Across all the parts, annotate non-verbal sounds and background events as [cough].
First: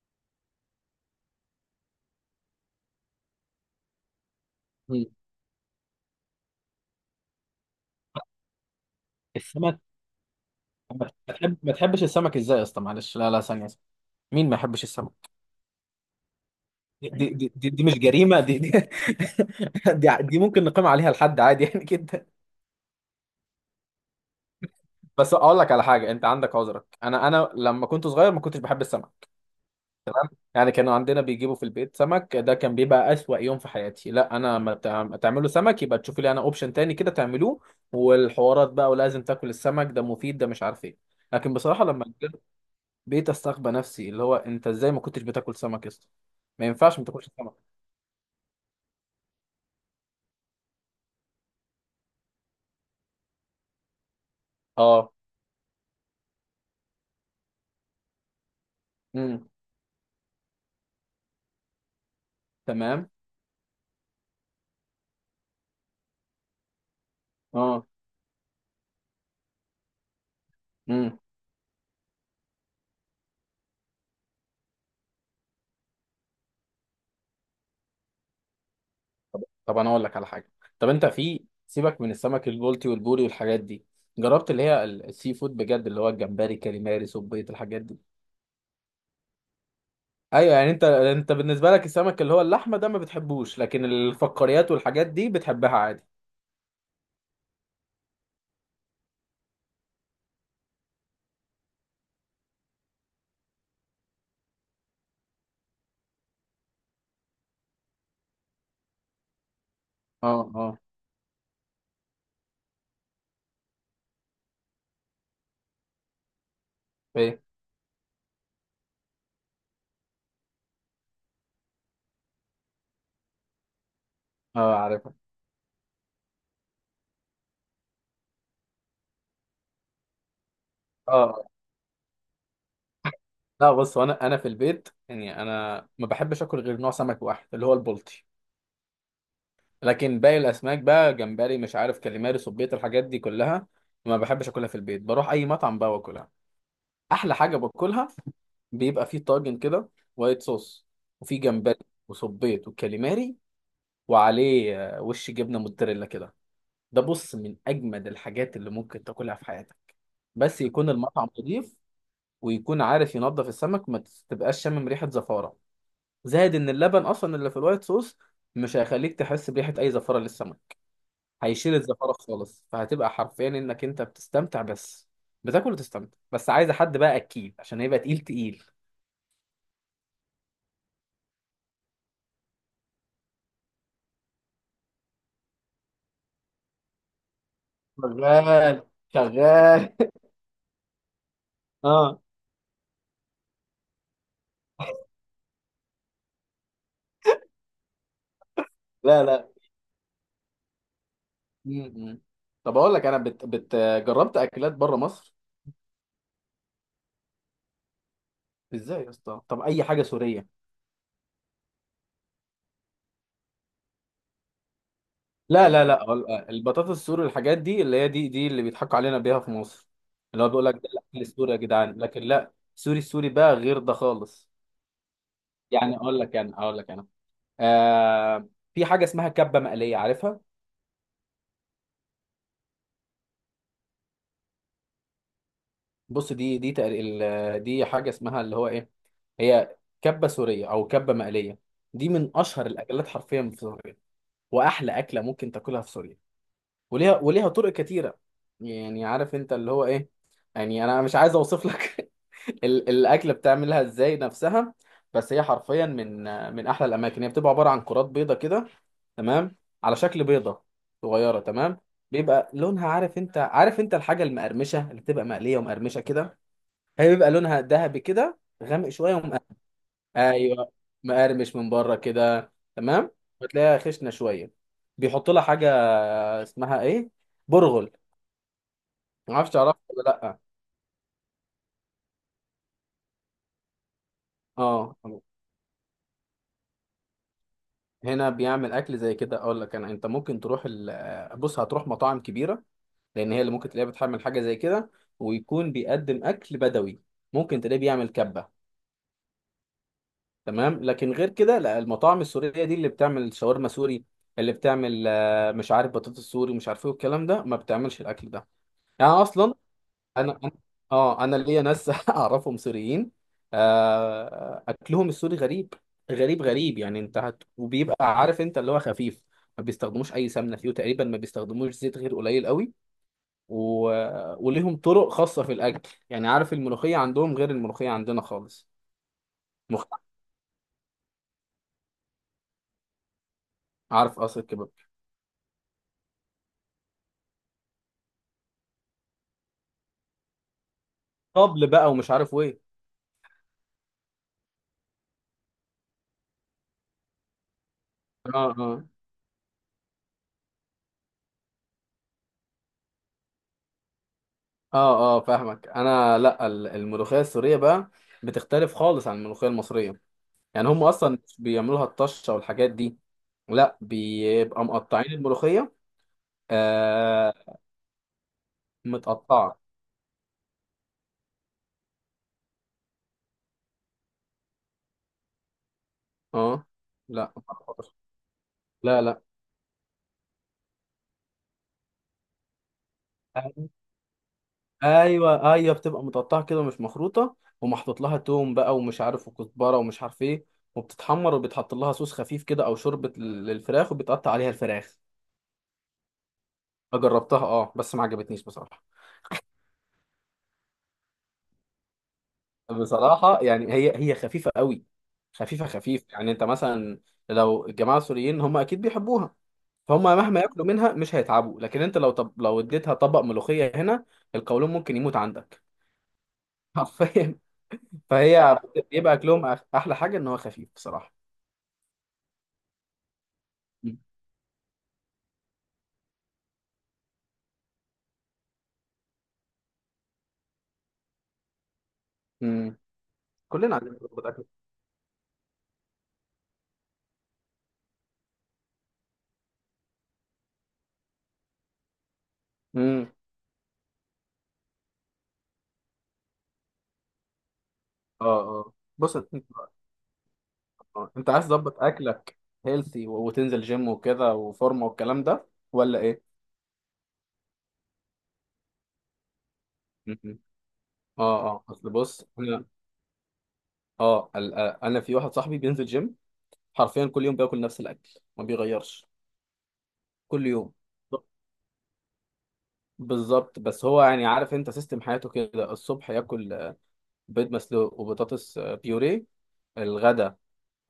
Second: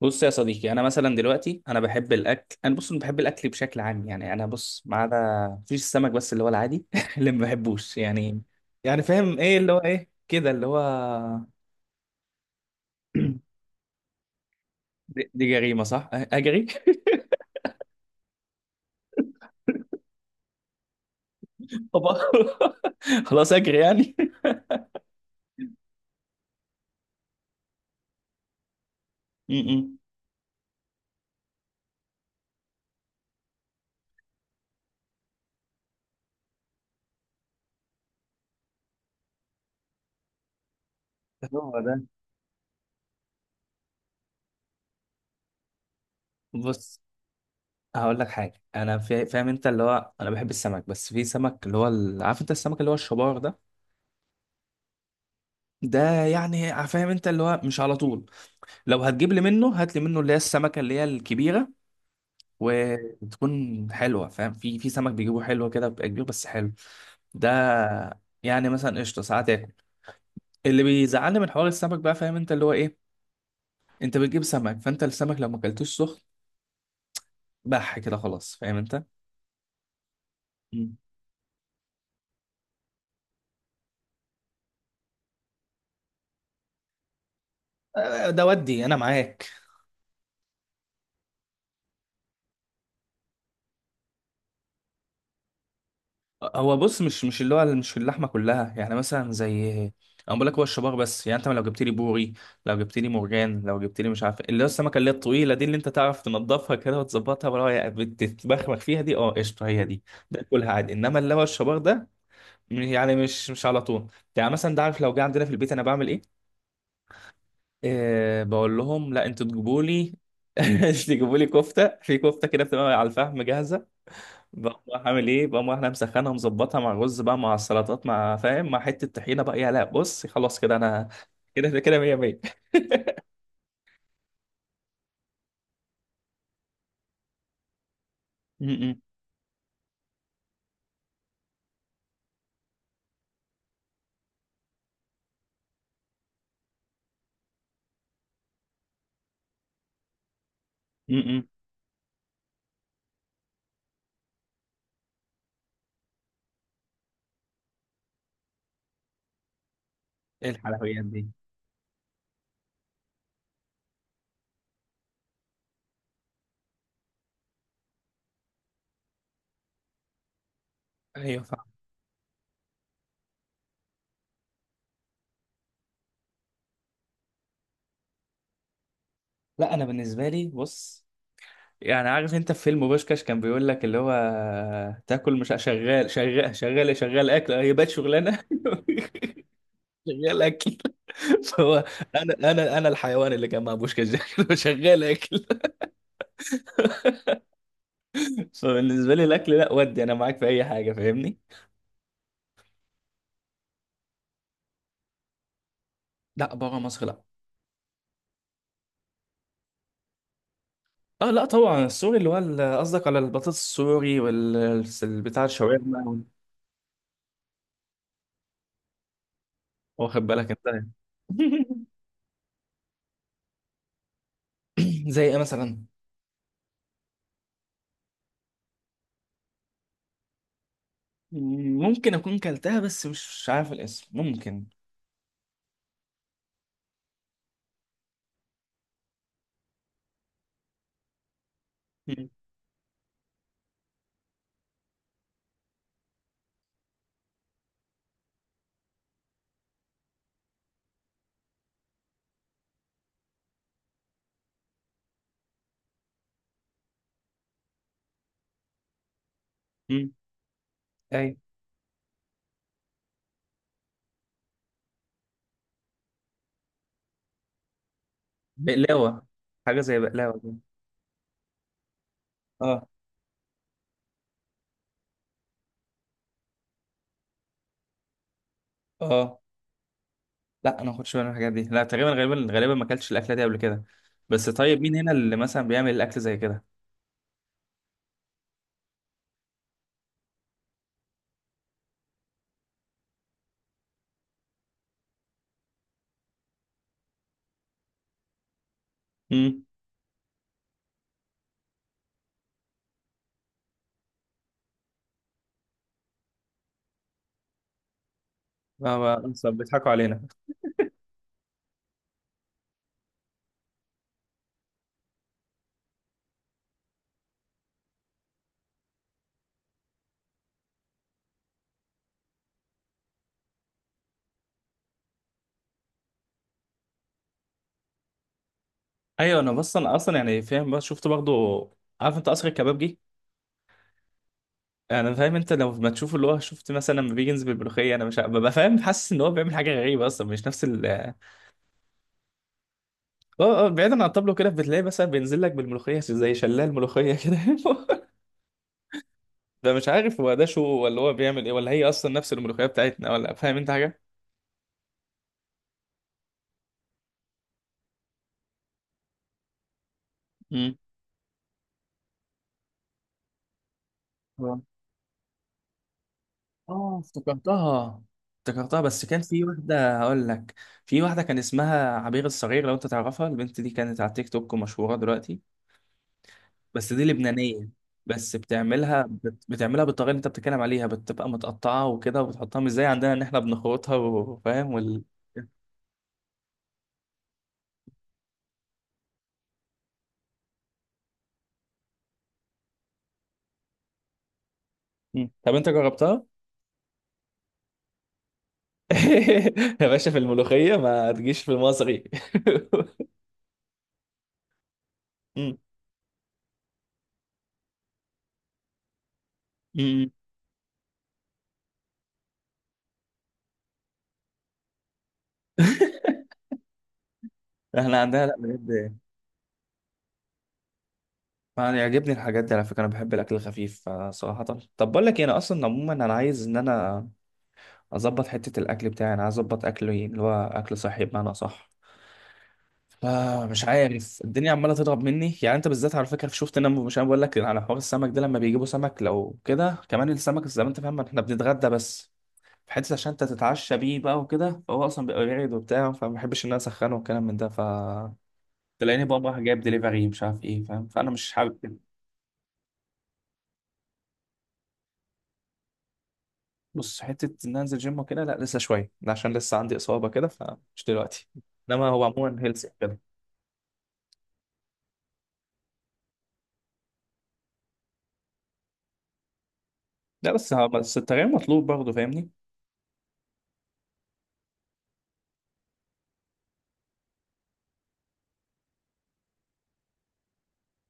بص يا صديقي، انا مثلا دلوقتي انا بحب الاكل انا بص أنا بحب الاكل بشكل عام. يعني انا بص، ما مم. عدا مفيش السمك، بس اللي هو العادي [laughs] اللي ما بحبوش. يعني يعني فاهم ايه اللي هو السمك، ايه كده اللي ما هو؟ تحب... ما تحبش السمك ازاي يا اسطى؟ معلش، لا لا ثانيه ثانية. مين ما يحبش السمك؟ دي جريمه صح. اجري. دي مش جريمه، [laughs] دي ممكن نقيم عليها لحد عادي يعني [laughs] طب. [laughs] كده. خلاص اجري يعني. بس اقول لك على حاجه، انت عندك عذرك، انا لما كنت صغير ما كنتش بحب السمك. [laughs] م-م. تمام، يعني كانوا عندنا بيجيبوا في البيت سمك، ده كان بيبقى اسوأ يوم في حياتي. لا انا ما تعملوا سمك، يبقى تشوفي لي انا اوبشن تاني كده تعملوه. والحوارات بقى، ولازم تاكل السمك ده مفيد، ده مش عارف ايه. لكن هو بصراحه ده. لما بقيت استغبى نفسي، اللي هو انت ازاي ما كنتش بتاكل سمك يا اسطى؟ ما ينفعش بص ما تاكلش سمك. هقول لك حاجه، انا فاهم انت، اللي هو انا بحب السمك، بس في سمك اللي هو عارف انت السمك اللي هو الشبار ده؟ اه. ده يعني فاهم انت اللي هو مش على طول. لو هتجيب لي امم. منه، هات لي منه اللي هي السمكه اللي هي الكبيره تمام. وتكون حلوه. فاهم؟ في سمك بيجيبوه حلو كده، بيبقى كبير بس حلو. ده اه. يعني مثلا قشطه ساعات اكل. اللي امم. بيزعلني من حوار السمك بقى، فاهم انت اللي هو ايه، انت بتجيب سمك، فانت السمك لو ما اكلتوش سخن بح كده، خلاص. فاهم انت؟ طب انا اقول لك على حاجه. طب مم. انت في، سيبك من السمك البلطي والبوري والحاجات دي، جربت السي فود بجد، اللي هو الجمبري، كاليماري، صبيط، الحاجات دي؟ آه، ده ودي انا معاك. ايوه يعني، انت بالنسبه لك السمك اللي هو اللحمه ده ما بتحبوش، لكن الفقاريات والحاجات دي بتحبها عادي. هو بص، مش اللي هو مش اللحمه كلها، يعني مثلا زي، انا بقول لك هو الشبار بس. يعني انت لو جبت لي بوري، لو جبت لي مرجان، لو جبت لي مش عارف اللي هو السمكه اللي هي الطويله دي، اللي انت تعرف تنضفها كده وتظبطها، ولا هي بتتبخبخ فيها دي، اه قشطه هي دي. اه ده اه. كلها عادي، انما اللي هو الشبار ده، يعني مش على طول. يعني مثلا ده، عارف لو جه عندنا في البيت انا بعمل ايه؟ ايه. أه، بقول لهم لا، انتوا تجيبوا لي [laughs] تجيبوا لي كفته، في كفته كده بتبقى على الفحم جاهزه، اه، بقوم رايح عارفها. عامل ايه، بقوم رايح انا مسخنها مظبطها مع الرز بقى، مع السلطات، مع فاهم، مع حته طحينه بقى، يا لا بص خلاص كده انا اه. [laughs] كده كده 100 100. لا بص، انا في البيت يعني، انا ما بحبش اكل غير نوع سمك واحد اللي هو البلطي. امم. لكن باقي الاسماك بقى، جمبري، مش عارف، كاليماري، صبيط، الحاجات دي كلها ما بحبش اكلها في البيت. بروح اي مطعم بقى واكلها. احلى حاجه باكلها، بيبقى فيه طاجن كده، وايت صوص، وفيه امم. جمبري، وصبيط، وكاليماري، وعليه آه، وش جبنه موتزاريلا كده. ده بص من اجمد الحاجات اللي ممكن تاكلها في حياتك. ايه بس يكون الحلويات المطعم دي؟ نضيف، ويكون عارف ينظف السمك، ما تبقاش شامم ريحه زفاره. زائد ان اللبن اصلا اللي في الوايت صوص مش هيخليك تحس بريحه اي زفاره للسمك. ايوه فاهم. هيشيل الزفارة خالص، فهتبقى حرفيا انك انت بتستمتع بس، بتاكل وتستمتع بس. عايزة حد بقى اكيد، عشان هيبقى تقيل تقيل. لا انا بالنسبه لي بص، يعني عارف انت في فيلم بوشكاش كان بيقول لك اللي هو، تاكل مش شغال، شغال شغال شغال اكل، هي بقت شغلانه. شغال شغال. [laughs] شغال اكل. [laughs] فهو، اه. انا الحيوان اللي كان مع بوشكاش ده. [laughs] شغال اكل. فبالنسبه لا لي لا. الاكل لا، ودي انا معاك في اي حاجه فاهمني. م- م. طب اقول لك، جربت اكلات بره مصر. لا بره مصر لا. ازاي يا اسطى؟ طب اي حاجه سوريه. اه لا طبعا السوري اللي هو قصدك على البطاطس السوري، وال ال- بتاع لا لا الشاورما لا ال- البطاطس السوري الحاجات دي اللي هي، دي اللي بيضحكوا علينا بيها في مصر. واخد اللي هو بالك بيقول انت؟ [clears throat] لك ده يعني. الاكل السوري يا جدعان، لكن لا، سوري، السوري بقى غير ده خالص. [laughs] زي ايه مثلا؟ يعني اقول لك انا، اقول لك انا. آه. في حاجه اسمها كبه مقليه، عارفها؟ ممكن اكون كلتها بس مش عارف الاسم، ممكن. بص دي دي حاجه اسمها اللي هو ايه، هي كبه سوريه او كبه مقليه. دي [laughs] مم. من اشهر الاكلات حرفيا في سوريا، واحلى اكله ممكن تاكلها في سوريا. وليها، وليها طرق كتيره. يعني عارف انت اللي هو ايه، يعني انا مش عايز اوصف لك [laughs] الاكله بتعملها ازاي نفسها. بس هي حرفيا من، من احلى الاماكن. هي بتبقى عباره عن كرات بيضه كده، تمام، على مم. شكل بيضه اي. صغيره. تمام. بيبقى لونها، عارف انت، عارف انت الحاجه المقرمشه اللي بتبقى مقليه ومقرمشه كده، هي بيبقى لونها ذهبي كده، غامق شويه، بقلاوه، ومقرمش. حاجه زي بقلاوه كده. ايوه، مقرمش من بره كده. اه تمام. وتلاقيها خشنه شويه. بيحط لها حاجه اسمها ايه، برغل. ما اه. اعرفش تعرفها ولا لا. لا انا ما كنتش بعمل الحاجات دي، لا تقريبا، غالبا غالبا ما اكلتش الاكله دي قبل كده. بس طيب مين اه. هنا اللي مثلا بيعمل الاكل زي كده؟ هنا بيعمل اكل زي كده، اقول لك انا، انت ممكن تروح ال... بص هتروح مطاعم كبيره، لان هي اللي ممكن تلاقيها بتحمل حاجه زي كده، ويكون بيقدم اكل بدوي، ممكن تلاقيه بيعمل كبه. امم. تمام. لكن غير كده لا، المطاعم السوريه دي اللي بتعمل شاورما سوري، اللي بتعمل آه، مش عارف بطاطس سوري، مش عارف ايه والكلام ده، ما بتعملش الاكل ده يعني اصلا. بيضحكوا علينا. انا أنا- اه، انا ليا ناس [laughs] اعرفهم سوريين. آه، اكلهم السوري غريب، غريب، غريب. يعني انت هت... وبيبقى عارف انت اللي هو خفيف. ما بيستخدموش اي سمنه فيه، وتقريبا ما بيستخدموش زيت غير قليل قوي. و... وليهم طرق خاصة في الأكل. يعني عارف الملوخية عندهم غير الملوخية عندنا خالص. ايوه انا، بس مخ... انا اصلا يعني فاهم، بس شفت برضه، عارف انت قصر الكبابجي؟ عارف قصر الكباب، انا فاهم انت، لو ما تشوف اللي هو، شفت مثلا لما بيجي ينزل بالملوخيه، انا مش ه- ببقى فاهم حاسس ان هو بيعمل حاجه غريبه اصلا، مش نفس ال، طبل بقى ومش عارف ايه. اه اه، بعيدا عن الطبلو كده بتلاقي مثلا بينزل لك بالملوخيه زي شلال ملوخيه كده. [laughs] اه اه. ده مش عارف هو ده شو، ولا هو بيعمل ايه، ولا هي اصلا نفس الملوخيه بتاعتنا، ولا فاهم انت حاجه؟ اه اه فاهمك انا. لا الملوخية السورية بقى بتختلف خالص عن الملوخية المصرية. يعني امم. هم اصلا مش بيعملوها الطشة والحاجات دي، لا آه. بيبقى مقطعين الملوخية. اه آه، افتكرتها. افتكرتها، بس كان في متقطعة. واحدة هقول لك، في واحدة كان اسمها عبير الصغير، لو انت تعرفها البنت دي، كانت على تيك توك ومشهورة دلوقتي. اه. بس دي لا لبنانية. بس لا بتعملها بالطريقة اللي انت بتتكلم عليها، بتبقى متقطعة وكده، وبتحطها مش زي عندنا ان احنا لا. بنخرطها وفاهم وال... ايوه ايوه، بتبقى متقطعه كده، مش مخروطه، ومحطوط لها توم بقى ومش عارف، وكزبره ومش عارف ايه، وبتتحمر، وبيتحط لها صوص خفيف كده، او شوربه للفراخ، وبيتقطع عليها الفراخ. مم. طب انت جربتها؟ جربتها اه بس ما عجبتنيش بصراحه. [laughs] يا باشا، في الملوخية ما تجيش في المصري. بصراحه يعني هي، هي خفيفه قوي، [laughs] مم. خفيفه خفيف. يعني انت مثلا، لو الجماعه السوريين هم اكيد بيحبوها، فهم مم. مهما ياكلوا منها مش هيتعبوا. لكن انت لو، طب لو اديتها طبق ملوخيه هنا، القولون ممكن يموت عندك [laughs] حرفيا. احنا عندنا لا فهي بجد. بيبقى اكلهم احلى حاجه ان هو خفيف بصراحه. انا يعجبني الحاجات دي على فكره، انا بحب الاكل الخفيف آه، صراحه. طب بقول لك إيه، انا اصلا عموما انا عايز ان انا اظبط حته الاكل بتاعي، انا عايز اظبط اكلي اللي هو اكل صحي بمعنى صح. امم. آه مش كلنا عايزين عارف نظبط اكل. الدنيا عماله تضرب مني. يعني انت بالذات على فكره شفت، انا مش، انا بقول لك على حوار السمك ده، لما بيجيبوا سمك لو كده كمان، السمك زي ما انت فاهم، احنا بنتغدى بس في حته عشان امم. انت تتعشى بيه بقى وكده، فهو اصلا بيبقى بارد وبتاع، فما بحبش ان انا اسخنه والكلام من ده، ف اه اه، تلاقيني بص بقى رايح انت. جايب دليفري مش عارف ايه، فاهم؟ فانا آه. انت مش عايز حابب كده. تظبط اكلك هيلثي، وتنزل جيم وكده، وفورمه والكلام ده، ولا ايه؟ بص حته ان أنا انزل جيم وكده لا، لسه شويه ده، عشان لسه عندي اصابه كده أمم. فمش دلوقتي، اه اه، انما اصل هو بص عموما انا. هيلث كده. اه آه، انا في واحد صاحبي بينزل جيم، حرفيا كل يوم بياكل نفس الاكل، ما بيغيرش، لا كل بس يوم. بس التغيير مطلوب برضه، فاهمني؟ بالظبط. بس هو يعني عارف انت سيستم حياته كده، الصبح ياكل آه، بيض مسلوق وبطاطس آه، بيوريه. الغدا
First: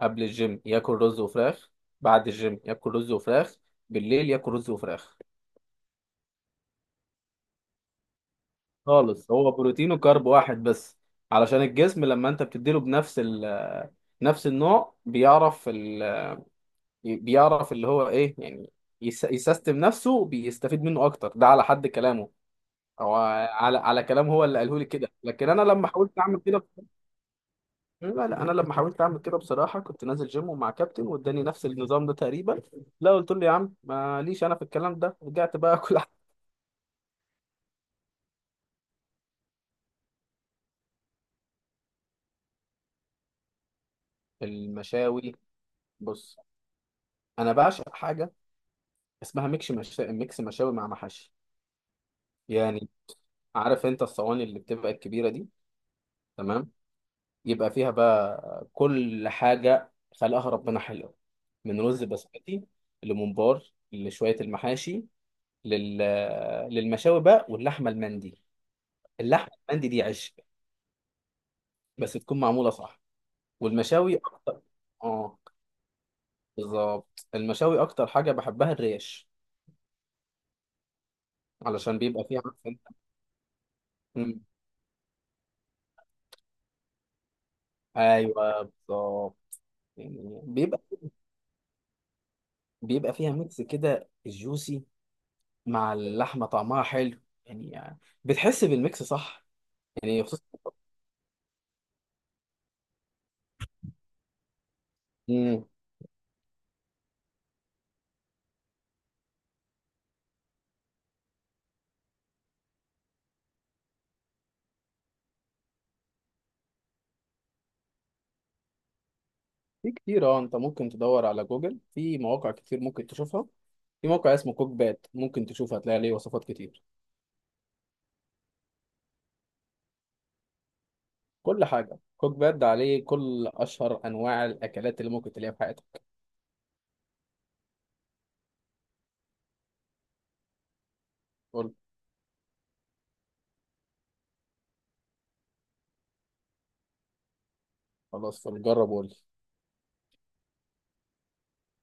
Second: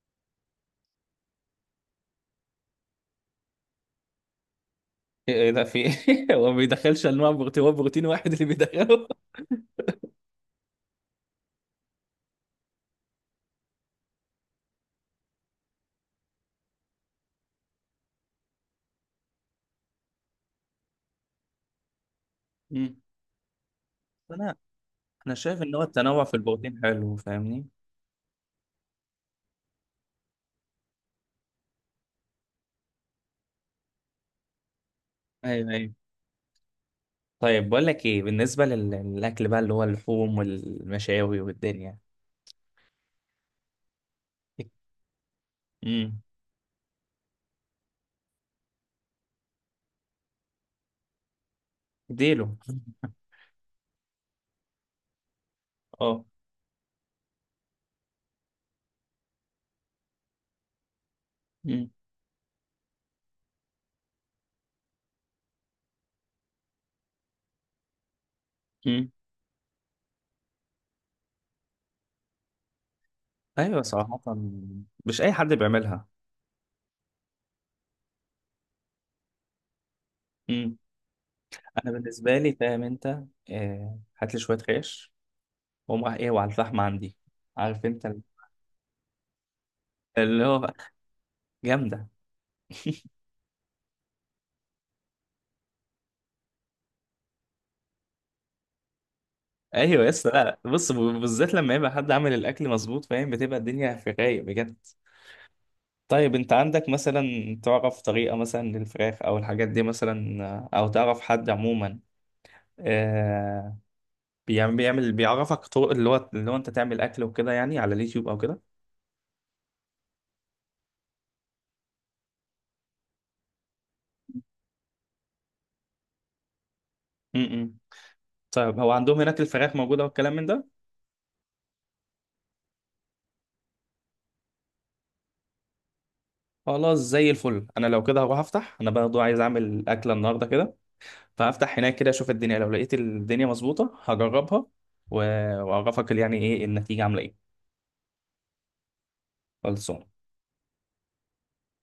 قبل الجيم ياكل رز وفراخ، بعد الجيم ياكل رز وفراخ، بالليل ياكل رز وفراخ. ايه إيه ده في ايه [laughs] هو ما بيدخلش انواع بروتين؟ هو بروتين واحد اللي بيدخله؟ خالص، هو بروتين وكارب واحد بس، علشان الجسم لما انت بتديله بنفس ال آه، نفس النوع، بيعرف اللي هو ايه يعني، يسيستم نفسه بيستفيد منه اكتر، ده على حد كلامه، مم. او على على كلام هو انا اللي قاله لي كده. انا لكن شايف انا ان هو لما حاولت التنوع في اعمل كده، البروتين حلو، فاهمني؟ لا لا، انا لما حاولت اعمل كده بصراحه، كنت نازل جيم ومع كابتن واداني نفس النظام ده تقريبا، لا قلت له يا عم ماليش انا في الكلام ده، رجعت ايوه بقى ايوه. اكل. طيب بقول لك ايه، بالنسبه للاكل بقى اللي هو اللحوم والمشاوي والدنيا. [laughs] المشاوي. مم. بص انا بعشق حاجه اسمها ميكس مشاوي مع محاشي. اديله. يعني عارف انت الصواني اللي بتبقى الكبيره دي؟ اه. تمام. يبقى فيها بقى كل حاجه خلقها ربنا حلوه، من مم. رز بسمتي، لممبار، لشويه المحاشي، لل... للمشاوي بقى، واللحمه المندي. مم. اللحمه المندي دي عش، بس تكون معمولة صح. ايوه والمشاوي صراحه. أكتر. مش اي اه حد بيعملها. بالظبط، المشاوي أكتر حاجة بحبها الريش، مم. انا علشان بيبقى بالنسبه فيها لي عارف أنت. فاهم انت، آه، هات لي مم. شويه خيش، واقوم رايح ايه وعلى الفحم عندي، عارف انت أيوه بالظبط. يعني اللي هو بيبقى، جامده. بيبقى فيها ميكس كده جوسي، مع اللحمة طعمها حلو، يعني بتحس بالميكس صح. ايوه يعني يس. لا خصوصا. لا. بص، بالذات لما يبقى حد عامل الاكل مظبوط، فاهم بتبقى الدنيا في الرايق بجد. مم. طيب انت عندك مثلا تعرف طريقه مثلا للفراخ او الحاجات دي مثلا، او تعرف حد عموما آه بيعمل، بيعمل، بيعرفك طرق اللي هو اللي هو انت تعمل اكل وكده، يعني على اليوتيوب او كده؟ في كتير اه، أنت ممكن تدور على جوجل في مواقع كتير ممكن تشوفها. في موقع اسمه كوك بات ممكن تشوف، هتلاقي عليه وصفات كتير. امم. طيب هو عندهم هناك الفراخ موجوده والكلام من ده؟ كل حاجة كوك باد عليه، كل أشهر أنواع الأكلات اللي ممكن تلاقيها في حياتك. خلاص زي الفل. انا لو كده هروح افتح، انا برضه عايز اعمل اكله النهارده كده، قول. فهفتح هناك كده اشوف الدنيا، لو لقيت الدنيا مظبوطه هجربها واعرفك يعني ايه النتيجه عامله ايه. خلاص طب جرب وقول لي. خلصان.